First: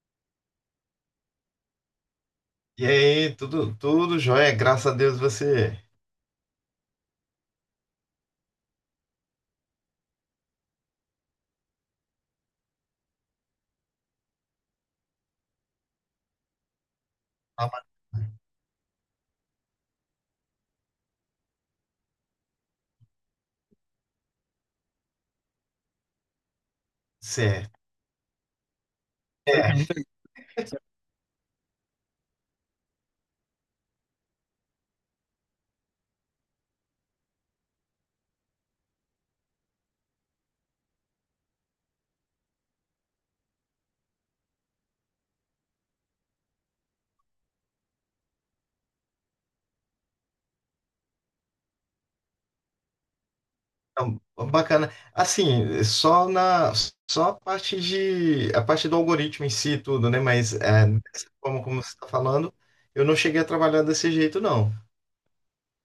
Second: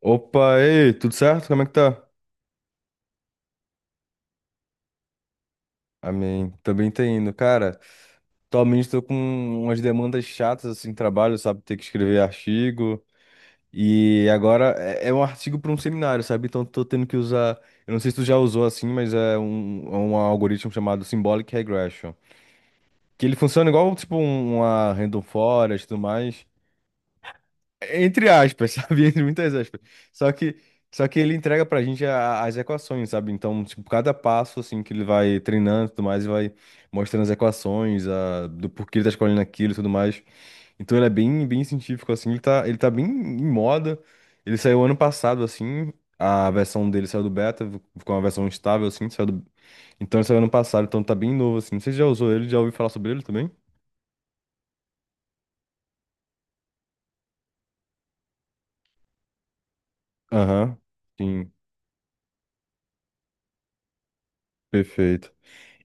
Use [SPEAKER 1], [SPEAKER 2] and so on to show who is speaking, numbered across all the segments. [SPEAKER 1] Opa, ei, tudo certo? Como é que tá?
[SPEAKER 2] E aí, tudo jóia, graças a Deus. Você
[SPEAKER 1] Amém. Também tá indo. Cara, atualmente tô com umas demandas chatas assim, trabalho, sabe? Ter que escrever artigo. E agora é um artigo para um seminário, sabe? Então tô tendo que usar.
[SPEAKER 2] tá
[SPEAKER 1] Eu não sei se tu já usou assim, mas é um algoritmo chamado Symbolic Regression. Que ele funciona igual, tipo, uma random forest e tudo mais.
[SPEAKER 2] certo.
[SPEAKER 1] Entre aspas, sabe? Entre muitas aspas.
[SPEAKER 2] É,
[SPEAKER 1] Só que, só que ele entrega pra gente as equações, sabe? Então, tipo, cada passo, assim, que ele vai treinando e tudo mais, e vai mostrando as equações, do porquê ele tá escolhendo aquilo e tudo mais. Então, ele é bem, bem científico, assim. Ele tá bem em moda. Ele saiu ano passado, assim. A versão dele saiu do beta, ficou uma versão estável, assim. Então, ele saiu ano passado, então tá bem novo, assim. Você já usou ele? Já ouviu falar sobre ele também?
[SPEAKER 2] então, bacana. Assim, só a parte do algoritmo em si e tudo, né? Mas
[SPEAKER 1] Aham.
[SPEAKER 2] é, dessa
[SPEAKER 1] Sim,
[SPEAKER 2] forma como você está falando, eu não cheguei a trabalhar desse jeito, não.
[SPEAKER 1] perfeito.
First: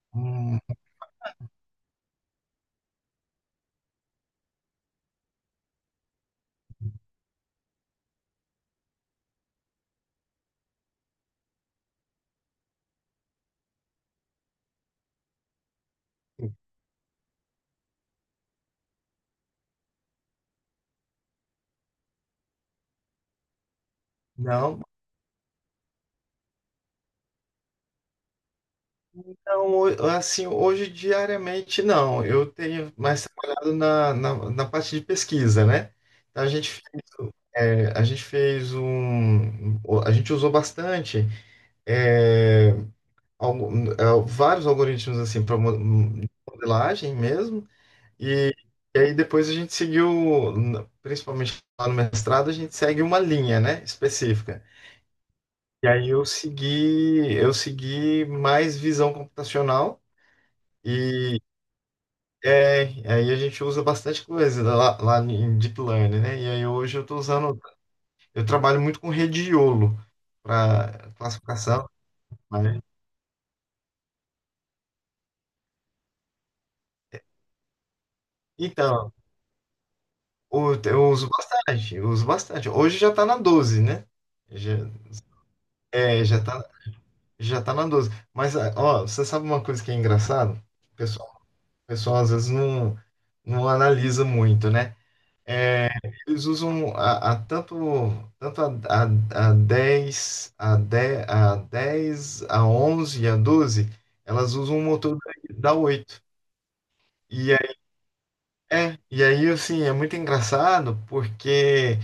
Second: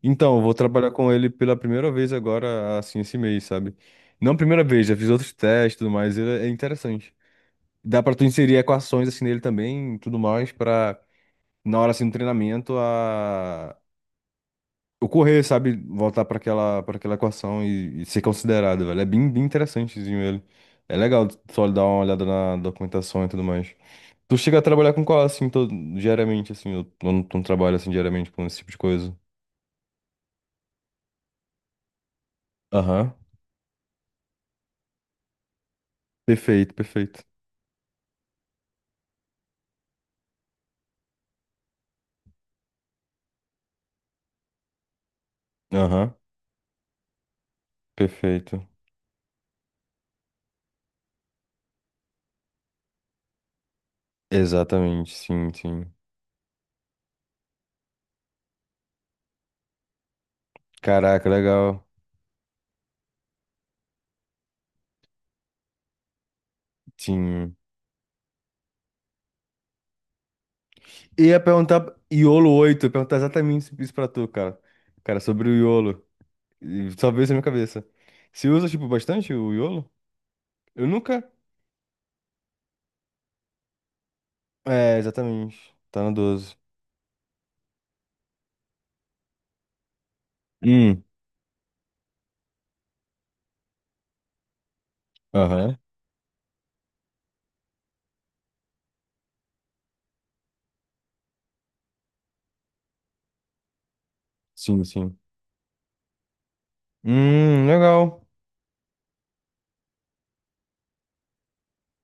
[SPEAKER 1] Então, eu vou
[SPEAKER 2] Hum.
[SPEAKER 1] trabalhar com ele pela primeira vez agora, assim, esse mês, sabe? Não primeira vez, já fiz outros testes e tudo mais, ele é interessante. Dá pra tu inserir equações, assim, nele também, e tudo mais, pra, na hora, assim, do treinamento, ocorrer, sabe? Voltar para aquela equação e ser considerado, velho. É bem, bem interessantezinho ele. É legal só dar uma olhada na documentação e tudo mais. Tu chega a
[SPEAKER 2] Não.
[SPEAKER 1] trabalhar com qual, assim, todo, diariamente, assim, eu não trabalho, assim, diariamente com esse tipo de coisa.
[SPEAKER 2] Então, assim, hoje diariamente não, eu tenho
[SPEAKER 1] Aham.
[SPEAKER 2] mais trabalhado na, parte de pesquisa, né? Então,
[SPEAKER 1] Perfeito, perfeito.
[SPEAKER 2] é, a gente fez um, a gente usou bastante é, algu- vários algoritmos assim para
[SPEAKER 1] Aham.
[SPEAKER 2] modelagem mesmo, e,
[SPEAKER 1] Perfeito.
[SPEAKER 2] e aí depois a gente seguiu, principalmente lá no mestrado. A gente segue uma linha, né, específica.
[SPEAKER 1] Exatamente, sim, sim.
[SPEAKER 2] E aí eu segui mais visão computacional.
[SPEAKER 1] Caraca, legal.
[SPEAKER 2] É, aí a gente usa bastante coisa lá em Deep Learning, né? E aí hoje
[SPEAKER 1] Sim.
[SPEAKER 2] eu trabalho muito com rede de YOLO para
[SPEAKER 1] E ia
[SPEAKER 2] classificação,
[SPEAKER 1] perguntar iolo
[SPEAKER 2] né?
[SPEAKER 1] oito ia perguntar exatamente isso pra tu, cara. Cara, sobre o iolo. E só veio isso na minha cabeça. Se usa, tipo,
[SPEAKER 2] Então,
[SPEAKER 1] bastante o iolo? Eu
[SPEAKER 2] eu
[SPEAKER 1] nunca.
[SPEAKER 2] uso bastante, eu uso bastante. Hoje já está na 12, né? Já,
[SPEAKER 1] É, exatamente. Tá no
[SPEAKER 2] é, já
[SPEAKER 1] 12.
[SPEAKER 2] tá, já tá na 12. Mas, ah, ó, você sabe uma coisa que é engraçada? O
[SPEAKER 1] Hum,
[SPEAKER 2] pessoal, o pessoal às vezes não analisa muito, né?
[SPEAKER 1] aham.
[SPEAKER 2] Eles usam a tanto, tanto a 10, a 10 a 10 a 11 a 12. Elas usam
[SPEAKER 1] Sim,
[SPEAKER 2] um motor
[SPEAKER 1] sim.
[SPEAKER 2] da 8. E aí,
[SPEAKER 1] Legal.
[SPEAKER 2] e aí, assim, é muito engraçado porque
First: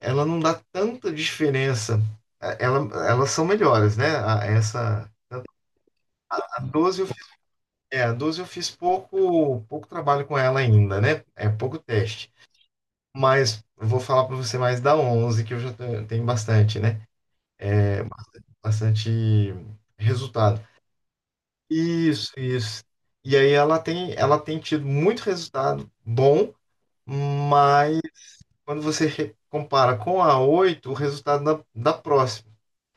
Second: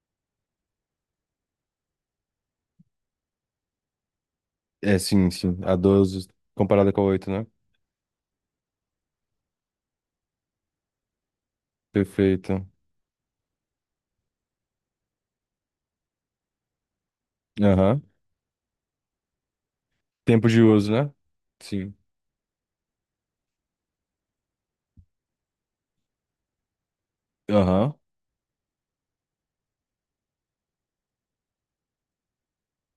[SPEAKER 2] ela não dá tanta diferença. Eh, Ela, elas são melhores, né?
[SPEAKER 1] É, sim, sim. A 12
[SPEAKER 2] A
[SPEAKER 1] comparada com
[SPEAKER 2] 12
[SPEAKER 1] a
[SPEAKER 2] eu fiz,
[SPEAKER 1] 8, né?
[SPEAKER 2] a 12 eu fiz pouco trabalho com ela ainda, né? É pouco teste.
[SPEAKER 1] Perfeito.
[SPEAKER 2] Mas eu vou falar para você mais da 11, que eu já tenho bastante, né?
[SPEAKER 1] Aham.
[SPEAKER 2] Bastante
[SPEAKER 1] Tempo
[SPEAKER 2] resultado.
[SPEAKER 1] de uso, né? Sim.
[SPEAKER 2] Isso, isso. E aí ela tem tido muito resultado bom,
[SPEAKER 1] Aham.
[SPEAKER 2] mas quando você compara com a 8 o resultado da, próxima.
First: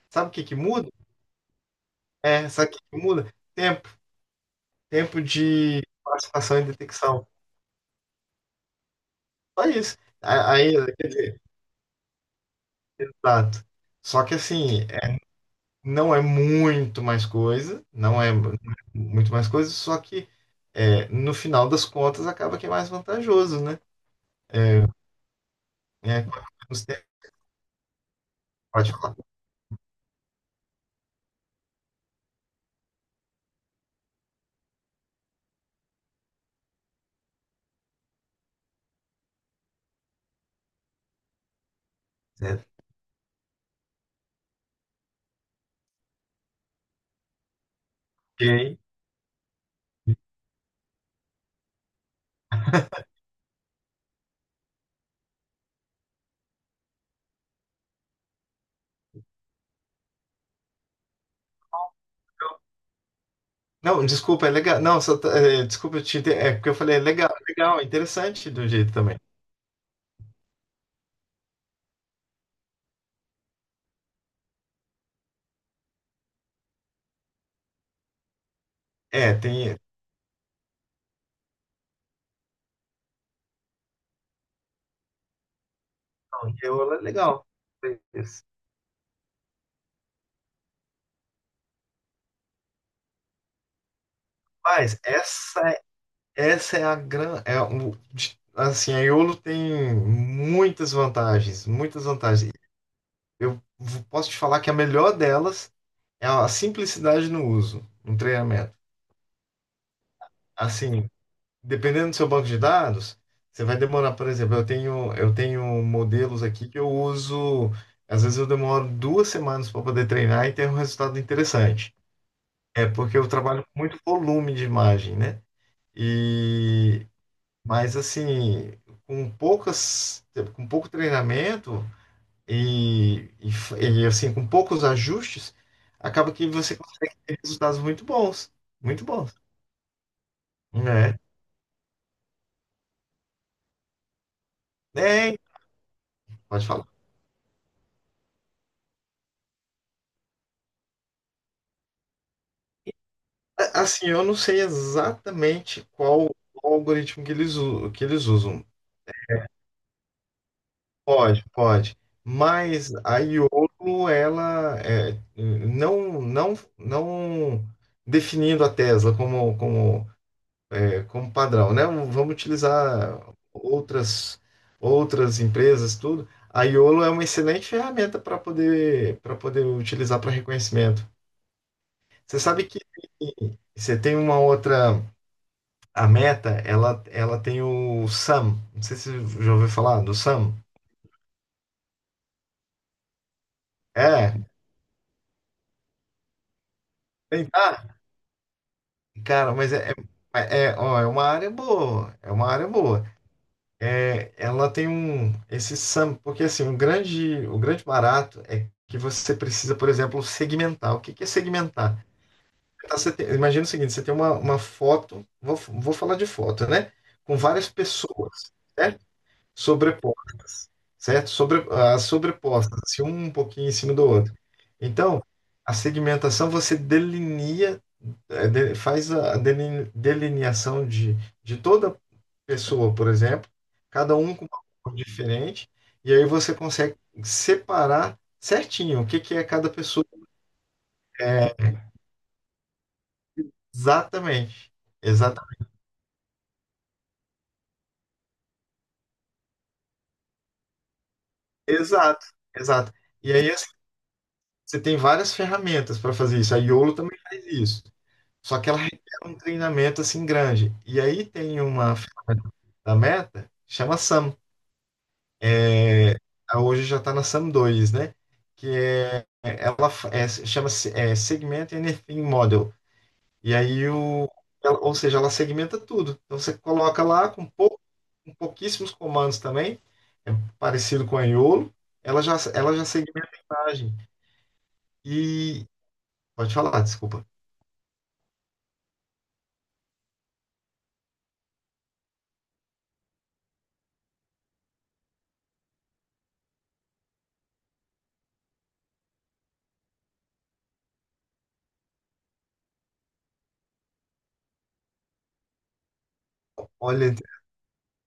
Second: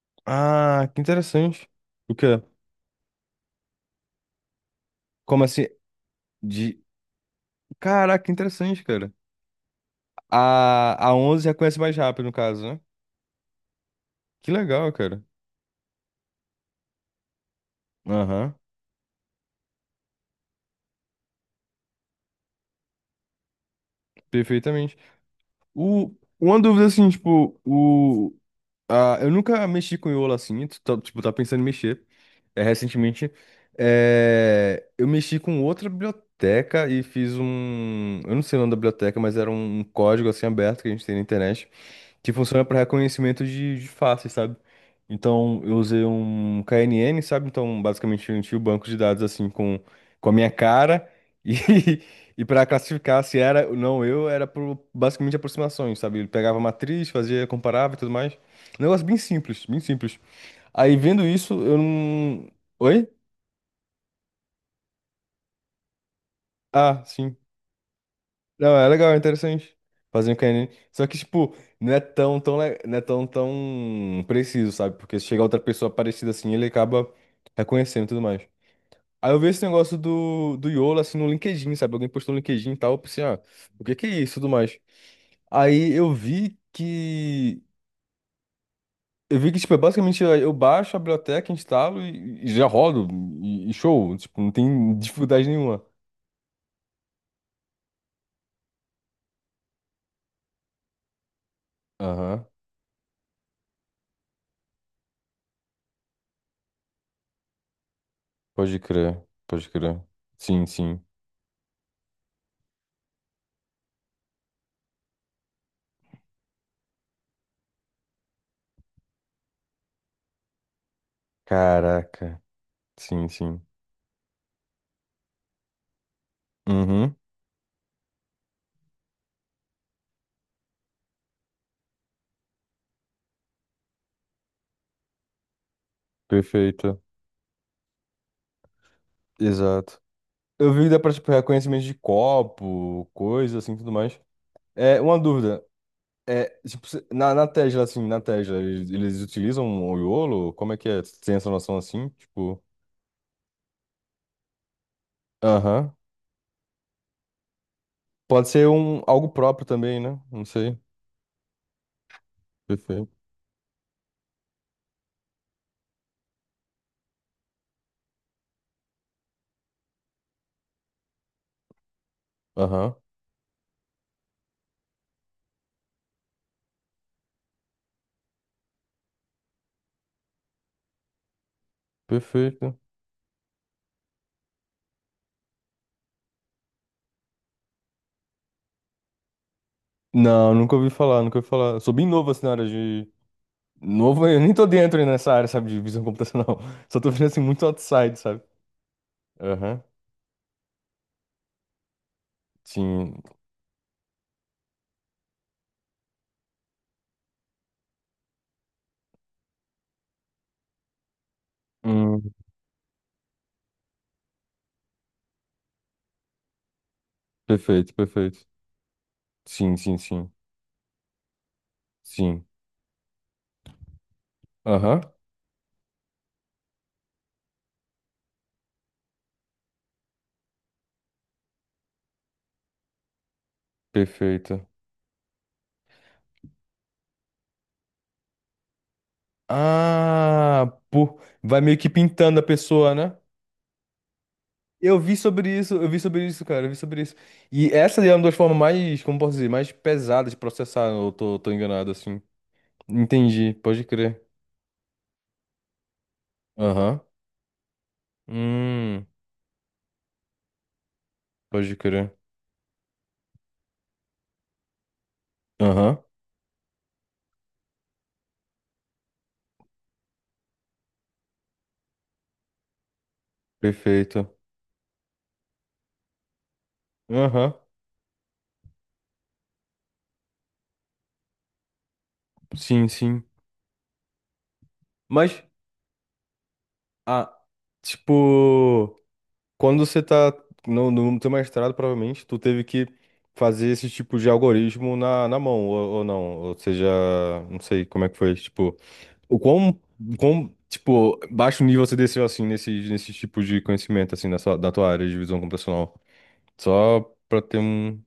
[SPEAKER 2] Sabe o que que
[SPEAKER 1] Ah,
[SPEAKER 2] muda?
[SPEAKER 1] que interessante. O quê?
[SPEAKER 2] É, sabe o que que muda? Tempo. Tempo
[SPEAKER 1] Como assim?
[SPEAKER 2] de participação e
[SPEAKER 1] De...
[SPEAKER 2] detecção.
[SPEAKER 1] Caraca, interessante, cara.
[SPEAKER 2] Só isso. Aí,
[SPEAKER 1] A 11 reconhece mais rápido, no caso, né?
[SPEAKER 2] exato. Só que
[SPEAKER 1] Que
[SPEAKER 2] assim,
[SPEAKER 1] legal, cara.
[SPEAKER 2] não é muito mais coisa, não é
[SPEAKER 1] Aham,
[SPEAKER 2] mu- muito mais coisa, só que, no final das contas, acaba que é mais vantajoso, né? É,
[SPEAKER 1] perfeitamente. O...
[SPEAKER 2] é, não,
[SPEAKER 1] Uma dúvida assim, tipo,
[SPEAKER 2] pode falar.
[SPEAKER 1] Ah, eu nunca mexi com Iola assim, tipo, tá pensando em mexer. É, recentemente, eu mexi com outra biblioteca e fiz um. Eu não sei o nome da biblioteca, mas era um código assim aberto que a gente tem na internet que funciona para
[SPEAKER 2] Certo.
[SPEAKER 1] reconhecimento de faces, sabe? Então, eu usei um KNN, sabe? Então, basicamente, eu tinha o
[SPEAKER 2] Ok.
[SPEAKER 1] banco de dados assim com a minha cara e, e para classificar se era ou não eu, era por basicamente aproximações, sabe? Ele pegava a matriz, fazia, comparava e tudo mais. Um negócio bem simples, bem simples. Aí vendo isso, eu não. Oi?
[SPEAKER 2] Não, desculpa, é legal. Não, só, desculpa, é porque eu falei,
[SPEAKER 1] Ah, sim.
[SPEAKER 2] é legal, é interessante do
[SPEAKER 1] Não, é
[SPEAKER 2] jeito
[SPEAKER 1] legal, é
[SPEAKER 2] também.
[SPEAKER 1] interessante. Fazer um canine. Só que, tipo, não é tão, tão, le- não é tão, tão preciso, sabe? Porque se chegar outra pessoa parecida assim, ele acaba reconhecendo e tudo mais. Aí
[SPEAKER 2] É,
[SPEAKER 1] eu vi esse
[SPEAKER 2] tem.
[SPEAKER 1] negócio do YOLO, assim, no LinkedIn, sabe? Alguém postou no LinkedIn e tal. Eu pensei, ah, o que que é isso e tudo mais. Aí eu
[SPEAKER 2] Não,
[SPEAKER 1] vi
[SPEAKER 2] é legal.
[SPEAKER 1] que.
[SPEAKER 2] É isso.
[SPEAKER 1] Eu vi que, tipo, é basicamente eu baixo a biblioteca, instalo e já rodo. E show. Tipo, não tem
[SPEAKER 2] Mas
[SPEAKER 1] dificuldade nenhuma.
[SPEAKER 2] essa é a grande. É, assim, a Iolo tem muitas vantagens, muitas
[SPEAKER 1] Aham.
[SPEAKER 2] vantagens. Posso te falar que a melhor delas é a simplicidade no uso, no treinamento.
[SPEAKER 1] Pode crer, pode crer. Sim, sim.
[SPEAKER 2] Assim, dependendo do seu banco de dados, você vai demorar, por exemplo, eu tenho modelos aqui que eu uso, às vezes eu demoro 2 semanas para poder treinar e ter um resultado interessante.
[SPEAKER 1] Caraca.
[SPEAKER 2] É porque eu
[SPEAKER 1] Sim, sim.
[SPEAKER 2] trabalho com muito volume de imagem, né? E
[SPEAKER 1] Uhum.
[SPEAKER 2] mas assim, com poucas, com pouco treinamento assim, com poucos ajustes, acaba que você
[SPEAKER 1] Perfeita.
[SPEAKER 2] consegue ter resultados muito bons,
[SPEAKER 1] Exato. Eu vi que dá pra,
[SPEAKER 2] né?
[SPEAKER 1] tipo, reconhecimento de copo, coisa assim, tudo mais. É, uma
[SPEAKER 2] É,
[SPEAKER 1] dúvida. É,
[SPEAKER 2] pode
[SPEAKER 1] tipo,
[SPEAKER 2] falar.
[SPEAKER 1] na Tesla, eles utilizam o YOLO? Como é que é? Cê tem essa noção assim? Tipo,
[SPEAKER 2] Assim, eu não sei exatamente
[SPEAKER 1] aham.
[SPEAKER 2] qual o algoritmo que que eles
[SPEAKER 1] Pode
[SPEAKER 2] usam.
[SPEAKER 1] ser um, algo próprio também, né? Não sei.
[SPEAKER 2] Pode, pode. Mas
[SPEAKER 1] Perfeito.
[SPEAKER 2] a Iolo, não, não, não definindo a Tesla como, como padrão, né? Vamos
[SPEAKER 1] Aham.
[SPEAKER 2] utilizar outras, outras empresas, tudo. A Iolo é uma excelente ferramenta para poder utilizar para reconhecimento. Você sabe
[SPEAKER 1] Perfeito.
[SPEAKER 2] que você tem uma outra. A Meta, ela tem o Sam. Não sei se você já ouviu falar do
[SPEAKER 1] Não,
[SPEAKER 2] Sam.
[SPEAKER 1] nunca ouvi falar, nunca ouvi falar. Sou bem novo, assim. Novo,
[SPEAKER 2] É.
[SPEAKER 1] eu nem tô dentro nessa área, sabe, de visão computacional. Só tô vendo assim muito
[SPEAKER 2] Ah,
[SPEAKER 1] outside, sabe?
[SPEAKER 2] cara, mas
[SPEAKER 1] Aham.
[SPEAKER 2] ó, é uma área boa. É uma área boa.
[SPEAKER 1] Sim.
[SPEAKER 2] É, ela tem esse Sam, porque assim, o grande barato é que você precisa, por exemplo, segmentar. O que que é segmentar?
[SPEAKER 1] Hum,
[SPEAKER 2] Tá, imagina o seguinte, você tem uma foto, vou falar de foto, né? Com várias
[SPEAKER 1] perfeito, perfeito.
[SPEAKER 2] pessoas, certo?
[SPEAKER 1] Sim, sim, sim.
[SPEAKER 2] As
[SPEAKER 1] Sim.
[SPEAKER 2] sobrepostas, assim, um pouquinho em cima do outro.
[SPEAKER 1] Aham.
[SPEAKER 2] Então, a segmentação você delinea, faz a delineação de toda pessoa, por exemplo, cada um com uma
[SPEAKER 1] Perfeito.
[SPEAKER 2] cor diferente, e aí você consegue separar certinho o que que é cada pessoa.
[SPEAKER 1] Ah, pô, vai
[SPEAKER 2] É,
[SPEAKER 1] meio que pintando a pessoa, né?
[SPEAKER 2] exatamente.
[SPEAKER 1] Eu vi
[SPEAKER 2] Exata,
[SPEAKER 1] sobre isso, eu vi sobre isso, cara, eu vi sobre isso. E essa é uma das formas mais, como posso dizer, mais pesadas de processar, eu tô enganado, assim.
[SPEAKER 2] exato, exato. E aí
[SPEAKER 1] Entendi,
[SPEAKER 2] assim,
[SPEAKER 1] pode crer.
[SPEAKER 2] você tem várias ferramentas para fazer isso. A Iolo
[SPEAKER 1] Aham.
[SPEAKER 2] também faz isso. Só que ela requer
[SPEAKER 1] Hum,
[SPEAKER 2] um treinamento assim grande. E aí tem
[SPEAKER 1] pode
[SPEAKER 2] uma
[SPEAKER 1] crer.
[SPEAKER 2] ferramenta da Meta, chama SAM.
[SPEAKER 1] Aham,
[SPEAKER 2] É. Hoje já está na SAM 2, né? Que é, ela é, chama-se Segment Anything Model. E aí,
[SPEAKER 1] perfeito.
[SPEAKER 2] ou seja, ela segmenta tudo. Então você coloca lá
[SPEAKER 1] Aham.
[SPEAKER 2] com pouquíssimos comandos também, é parecido com a Iolo, ela já
[SPEAKER 1] Sim, sim.
[SPEAKER 2] segmenta a imagem.
[SPEAKER 1] Mas,
[SPEAKER 2] E pode falar, desculpa.
[SPEAKER 1] ah, tipo, quando você tá no teu mestrado, provavelmente, tu teve que fazer esse tipo de algoritmo na mão, ou não. Ou seja, não sei como é que foi. Tipo, o quão, tipo, baixo nível você desceu, assim, nesse tipo de conhecimento, assim, da tua área de visão computacional. Só
[SPEAKER 2] Olha,
[SPEAKER 1] pra ter um,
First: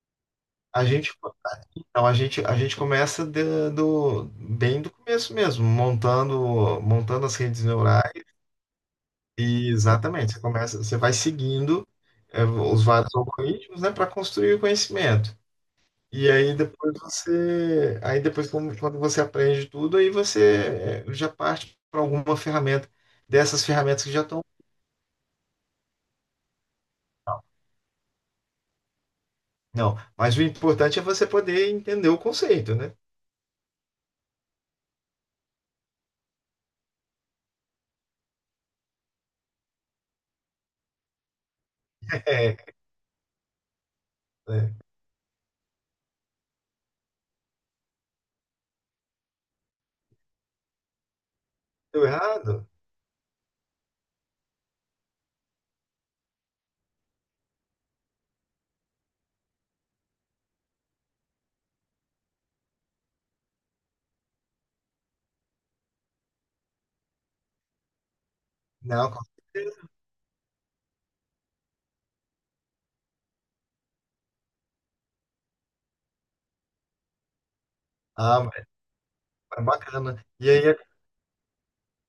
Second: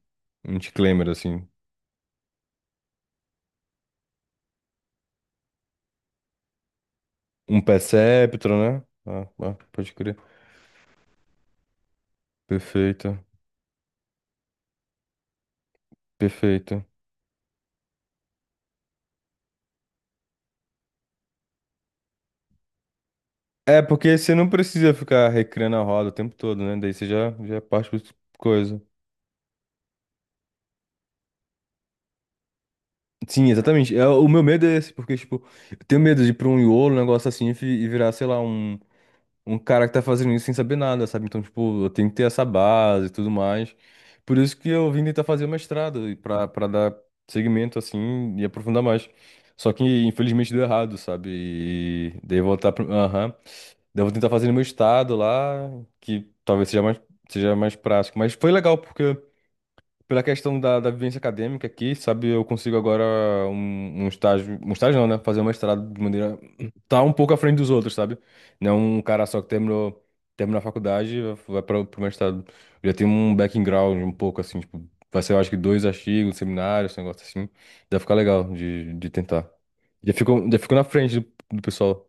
[SPEAKER 1] um
[SPEAKER 2] a
[SPEAKER 1] disclaimer,
[SPEAKER 2] gente
[SPEAKER 1] assim.
[SPEAKER 2] A gente começa bem do começo mesmo, montando as
[SPEAKER 1] Um
[SPEAKER 2] redes neurais
[SPEAKER 1] perceptron, né? Ah, ah,
[SPEAKER 2] e
[SPEAKER 1] pode crer.
[SPEAKER 2] exatamente, você vai seguindo os vários
[SPEAKER 1] Perfeito,
[SPEAKER 2] algoritmos, né, para construir o conhecimento. E aí
[SPEAKER 1] perfeito.
[SPEAKER 2] depois aí depois quando você aprende tudo, aí já parte para alguma ferramenta dessas
[SPEAKER 1] É,
[SPEAKER 2] ferramentas que
[SPEAKER 1] porque
[SPEAKER 2] já
[SPEAKER 1] você
[SPEAKER 2] estão.
[SPEAKER 1] não precisa ficar recriando a roda o tempo todo, né? Daí você já parte pra outra coisa.
[SPEAKER 2] Não, mas o importante é você poder entender o conceito, né?
[SPEAKER 1] Sim, exatamente. É, o meu medo é esse, porque, tipo, eu tenho medo de ir pra um iolo, um negócio assim, e virar, sei lá, um cara que tá fazendo isso sem saber nada, sabe? Então, tipo, eu tenho que ter essa base e tudo mais. Por
[SPEAKER 2] É,
[SPEAKER 1] isso que
[SPEAKER 2] né?
[SPEAKER 1] eu vim tentar fazer o mestrado, e pra dar segmento, assim, e aprofundar mais. Só que, infelizmente, deu errado, sabe?
[SPEAKER 2] Deu errado?
[SPEAKER 1] Aham. Daí eu vou tentar fazer no meu estado lá, que talvez seja mais prático. Mas foi legal, porque pela questão da vivência acadêmica aqui, sabe, eu consigo agora um estágio não, né? Fazer um mestrado de maneira. Tá um pouco à frente dos outros, sabe? Não é um
[SPEAKER 2] Não, com
[SPEAKER 1] cara só que
[SPEAKER 2] certeza.
[SPEAKER 1] terminou, a faculdade e vai para o mestrado. Eu já tenho um background um pouco assim, tipo, vai ser, eu acho que dois artigos, seminários, esse negócio assim. Deve ficar legal
[SPEAKER 2] Ah,
[SPEAKER 1] de tentar.
[SPEAKER 2] é
[SPEAKER 1] Já
[SPEAKER 2] bacana.
[SPEAKER 1] ficou,
[SPEAKER 2] E
[SPEAKER 1] já
[SPEAKER 2] aí
[SPEAKER 1] ficou na frente do pessoal.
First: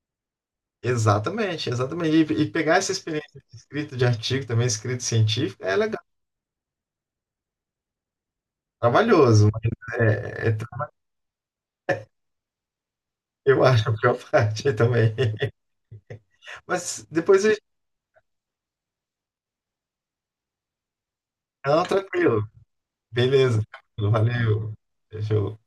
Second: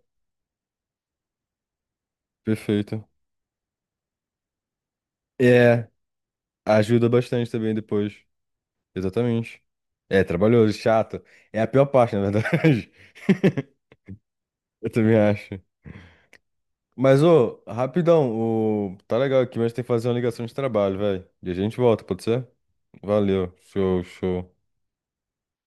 [SPEAKER 2] Exatamente, exatamente. E pegar essa
[SPEAKER 1] Perfeito.
[SPEAKER 2] experiência de escrita de artigo, também escrita científica, é
[SPEAKER 1] É,
[SPEAKER 2] legal,
[SPEAKER 1] ajuda bastante também depois.
[SPEAKER 2] trabalhoso,
[SPEAKER 1] Exatamente.
[SPEAKER 2] mas
[SPEAKER 1] É, trabalhoso, chato. É a pior parte, na verdade.
[SPEAKER 2] eu acho a pior parte
[SPEAKER 1] Eu
[SPEAKER 2] também.
[SPEAKER 1] também acho.
[SPEAKER 2] Mas
[SPEAKER 1] Mas,
[SPEAKER 2] depois a
[SPEAKER 1] ô,
[SPEAKER 2] gente.
[SPEAKER 1] rapidão, tá legal aqui, mas tem que fazer uma ligação de trabalho, velho. E a gente
[SPEAKER 2] Não,
[SPEAKER 1] volta, pode
[SPEAKER 2] tranquilo.
[SPEAKER 1] ser? Valeu,
[SPEAKER 2] Beleza,
[SPEAKER 1] show,
[SPEAKER 2] tranquilo,
[SPEAKER 1] show.
[SPEAKER 2] valeu. Fechou.